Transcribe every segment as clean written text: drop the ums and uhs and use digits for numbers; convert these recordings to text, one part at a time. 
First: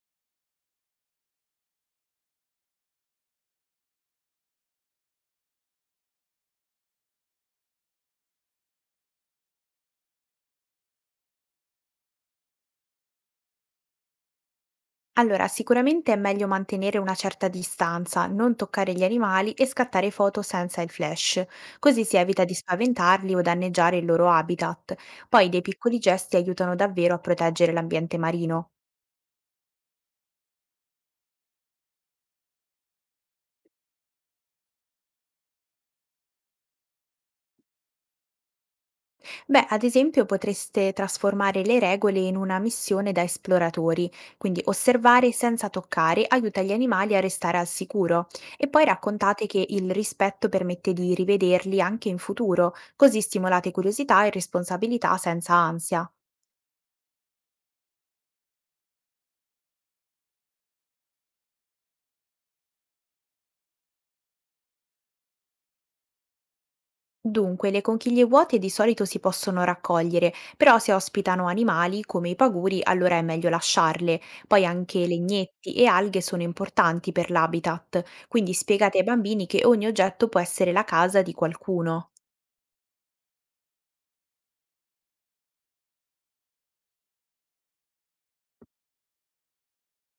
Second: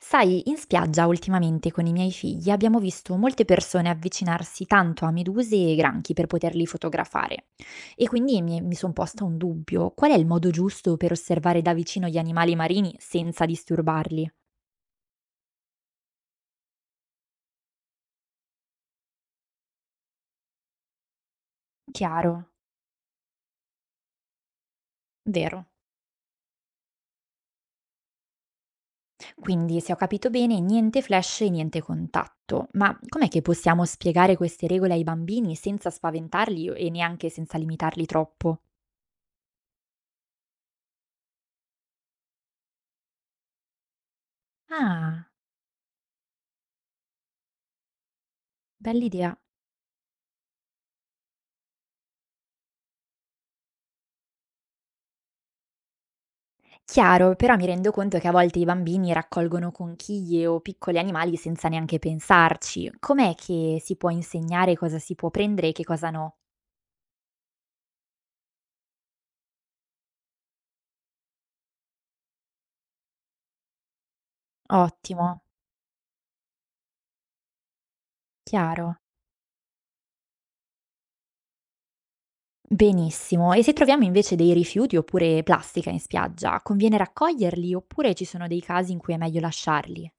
Sai, in spiaggia ultimamente con i miei figli abbiamo visto molte persone avvicinarsi tanto a meduse e granchi per poterli fotografare. E quindi mi sono posta un dubbio: qual è il modo giusto per osservare da vicino gli animali marini senza disturbarli? Allora, sicuramente è meglio mantenere una certa distanza, non toccare gli animali e scattare foto senza il flash, così si evita Chiaro, di spaventarli o danneggiare il loro habitat. Poi dei vero. piccoli gesti aiutano davvero a proteggere l'ambiente marino. Quindi, se ho capito bene, niente flash e niente contatto. Ma com'è che possiamo spiegare queste regole ai bambini senza spaventarli e neanche senza limitarli troppo? Beh, ad esempio potreste trasformare le regole in una missione da esploratori, quindi Ah, osservare senza toccare aiuta gli animali a restare al sicuro e poi bell'idea. raccontate che il rispetto permette di rivederli anche in futuro, così stimolate curiosità e responsabilità senza ansia. Chiaro, però mi rendo conto che a volte i bambini raccolgono conchiglie o piccoli animali senza neanche pensarci. Com'è che si può insegnare cosa si può prendere e che cosa no? Dunque, le conchiglie vuote di solito si possono raccogliere, però se ospitano animali come i paguri, allora è meglio lasciarle. Poi anche Ottimo, legnetti e alghe sono importanti per l'habitat, quindi chiaro. spiegate ai bambini che ogni oggetto può essere la casa di qualcuno. Benissimo. E se troviamo invece dei rifiuti oppure plastica in spiaggia, conviene raccoglierli oppure ci sono dei casi in cui è meglio lasciarli?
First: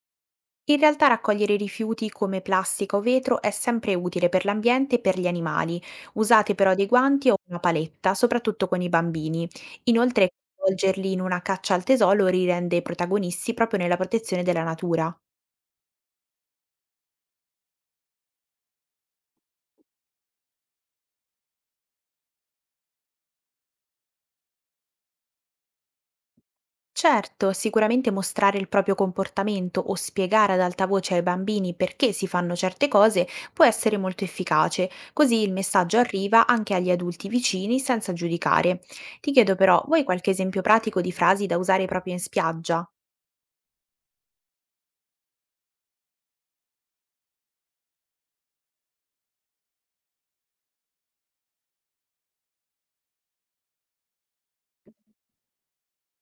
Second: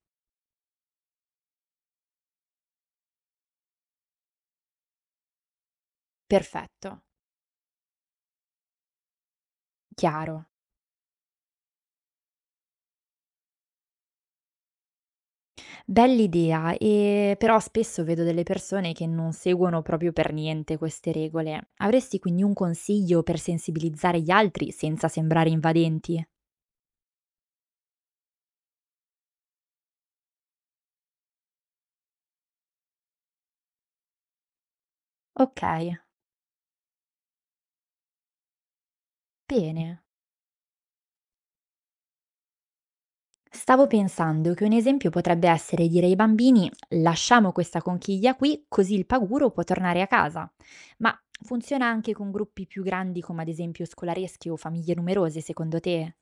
In realtà raccogliere rifiuti come plastica o vetro è sempre utile per l'ambiente e per gli animali. Usate però dei Perfetto, guanti o una paletta, soprattutto con i bambini. Inoltre, chiaro. coinvolgerli in una caccia al tesoro li rende protagonisti proprio nella protezione della natura. Bell'idea, però spesso vedo delle persone che non seguono proprio per niente queste regole. Avresti quindi un consiglio per sensibilizzare gli altri senza sembrare invadenti? Certo, sicuramente mostrare il proprio comportamento o spiegare ad alta voce ai bambini perché si fanno certe cose può essere molto efficace, così il Okay, messaggio arriva anche agli adulti vicini senza giudicare. Ti chiedo però, bene. vuoi qualche esempio pratico di frasi da usare proprio in spiaggia? Stavo pensando che un esempio potrebbe essere dire ai bambini: "Lasciamo questa conchiglia qui, così il paguro può tornare a casa". Ma funziona anche con gruppi più grandi come ad esempio scolareschi o famiglie numerose secondo te?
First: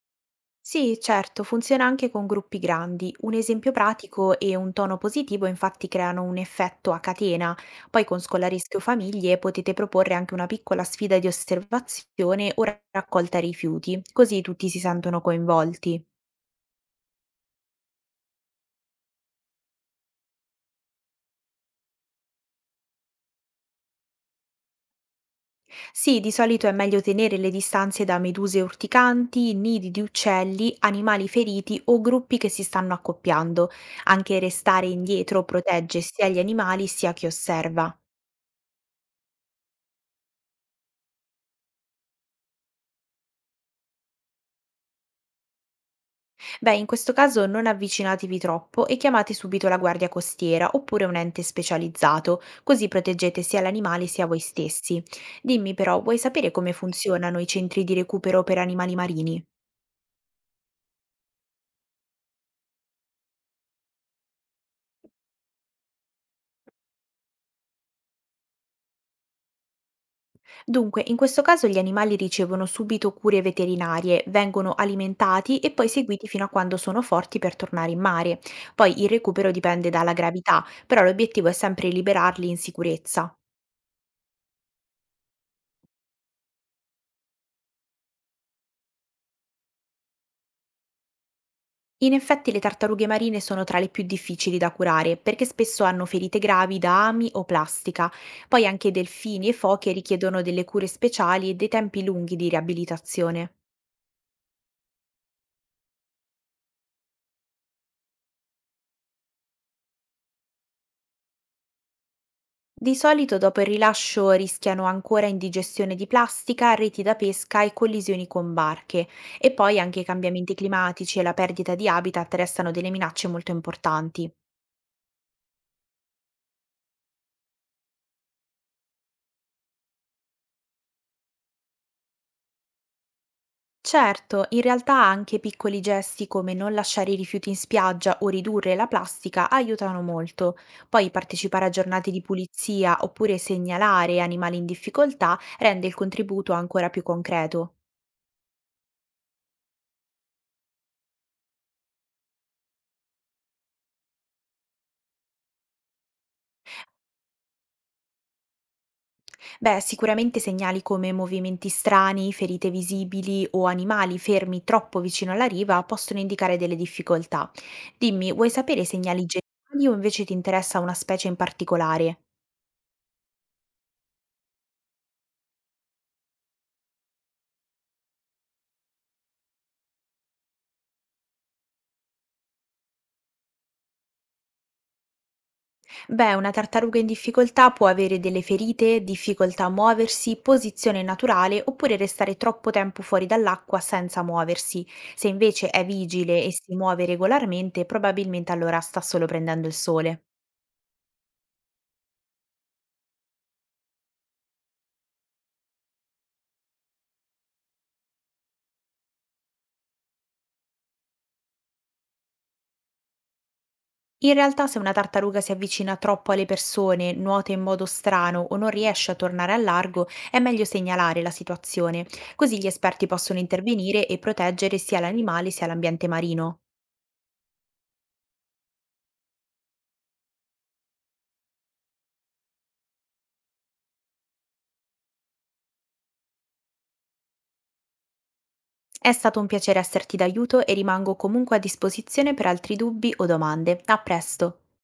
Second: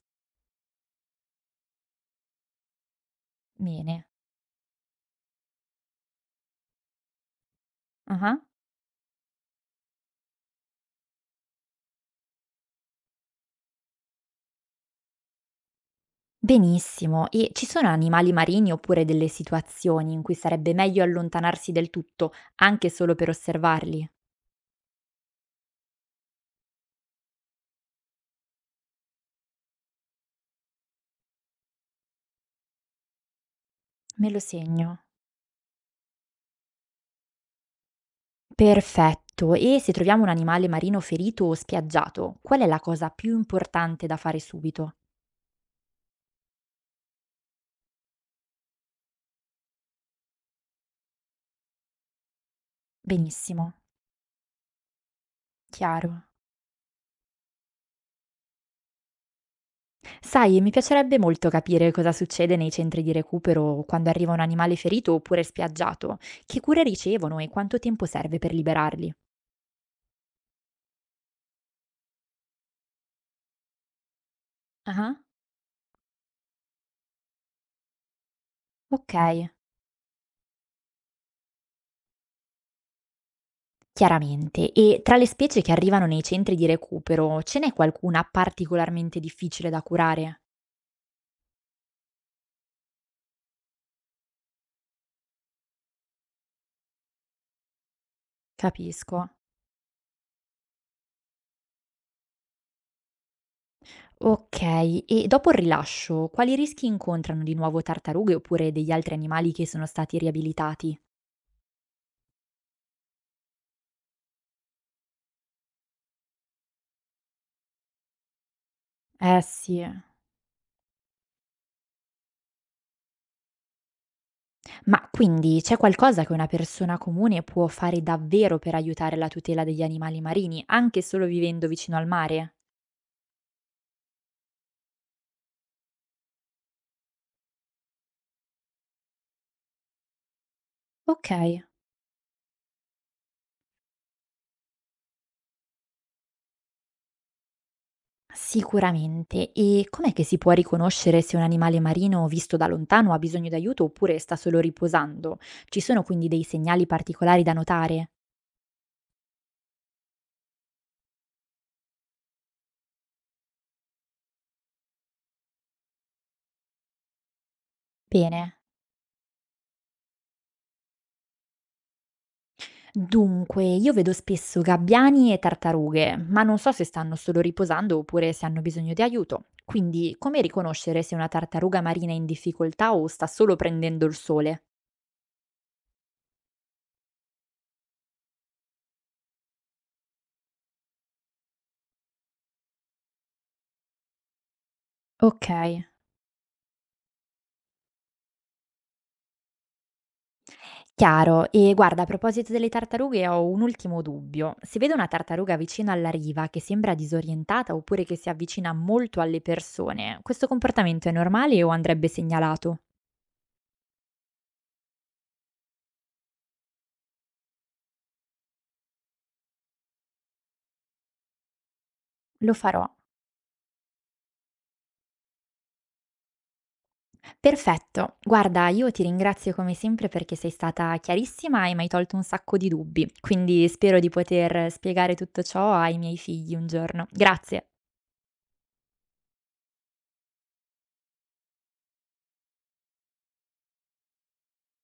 Sì, certo, funziona anche con gruppi grandi. Un esempio Bene. pratico e un tono positivo infatti creano un effetto a catena. Poi con Ah-ah. scolaresche o famiglie potete proporre anche una piccola sfida di osservazione o raccolta rifiuti, così tutti si sentono coinvolti. Benissimo. E ci sono animali marini oppure delle situazioni in cui sarebbe meglio allontanarsi del tutto, anche solo per osservarli? Sì, di solito è meglio tenere le distanze da meduse urticanti, nidi di uccelli, animali feriti o gruppi che si stanno accoppiando. Me Anche lo restare segno. indietro protegge sia gli animali sia chi osserva. Perfetto. E se troviamo un animale marino ferito o spiaggiato, qual è la cosa più importante da fare subito? Beh, in questo caso non avvicinatevi troppo e chiamate subito la guardia costiera oppure un ente specializzato, così proteggete sia Benissimo. l'animale sia voi stessi. Dimmi però, vuoi Chiaro. sapere come funzionano i centri di recupero per animali marini? Sai, mi piacerebbe molto capire cosa succede nei centri di recupero quando arriva un animale ferito oppure spiaggiato, che cure ricevono e quanto tempo serve per liberarli. Dunque, in questo caso gli animali ricevono subito cure veterinarie, vengono Ah, alimentati e poi seguiti fino a quando sono forti per tornare in mare. Poi il ok. recupero dipende dalla gravità, però l'obiettivo è sempre liberarli in sicurezza. Chiaramente. E tra le specie che arrivano nei centri di recupero, ce n'è qualcuna particolarmente difficile da curare? In effetti le tartarughe marine sono tra le più difficili da curare perché spesso hanno ferite gravi da ami o plastica. Poi anche Capisco. delfini e foche richiedono delle cure speciali e dei tempi lunghi di riabilitazione. Ok, e dopo il rilascio, quali rischi incontrano di nuovo tartarughe oppure degli altri animali che sono stati riabilitati? Di solito dopo il rilascio rischiano ancora indigestione di plastica, reti da pesca e collisioni con barche. Eh E poi sì. anche i cambiamenti climatici e la perdita di habitat restano delle minacce molto importanti. Ma quindi c'è qualcosa che una persona comune può fare davvero per aiutare la tutela degli animali marini, anche solo vivendo vicino al mare? Certo, in realtà anche piccoli gesti come non lasciare i rifiuti in spiaggia o ridurre la plastica aiutano molto. Poi Ok. partecipare a giornate di pulizia oppure segnalare animali in difficoltà rende il contributo ancora più concreto. Sicuramente. E com'è che si può riconoscere se un animale marino visto da lontano ha bisogno d'aiuto oppure sta solo riposando? Ci sono quindi dei segnali particolari da notare? Beh, sicuramente segnali come movimenti strani, ferite visibili o animali fermi troppo vicino alla riva possono indicare delle difficoltà. Dimmi, vuoi Bene. sapere i segnali generali o invece ti interessa una specie in particolare? Dunque, io vedo spesso gabbiani e tartarughe, ma non so se stanno solo riposando oppure se hanno bisogno di aiuto. Quindi, come riconoscere se una tartaruga marina è in difficoltà o sta solo prendendo il sole? Beh, una tartaruga in difficoltà può avere delle ferite, difficoltà a muoversi, posizione naturale oppure restare troppo tempo fuori dall'acqua senza muoversi. Se Ok. invece è vigile e si muove regolarmente, probabilmente allora sta solo prendendo il sole. Chiaro. E guarda, a proposito delle tartarughe ho un ultimo dubbio. Se vedo una tartaruga vicino alla riva che sembra disorientata oppure che si avvicina molto alle persone, questo comportamento è normale o andrebbe segnalato? In realtà, se una tartaruga si avvicina troppo alle persone, nuota in modo strano o non riesce a tornare al largo, è meglio segnalare la situazione, Lo così gli farò. esperti possono intervenire e proteggere sia l'animale sia l'ambiente marino. Perfetto. Guarda, io ti ringrazio come sempre perché sei stata chiarissima e mi hai tolto un sacco di dubbi, quindi spero di poter spiegare tutto ciò ai miei figli un giorno. Grazie. È stato un piacere esserti d'aiuto e rimango comunque a disposizione per altri dubbi o domande. A presto!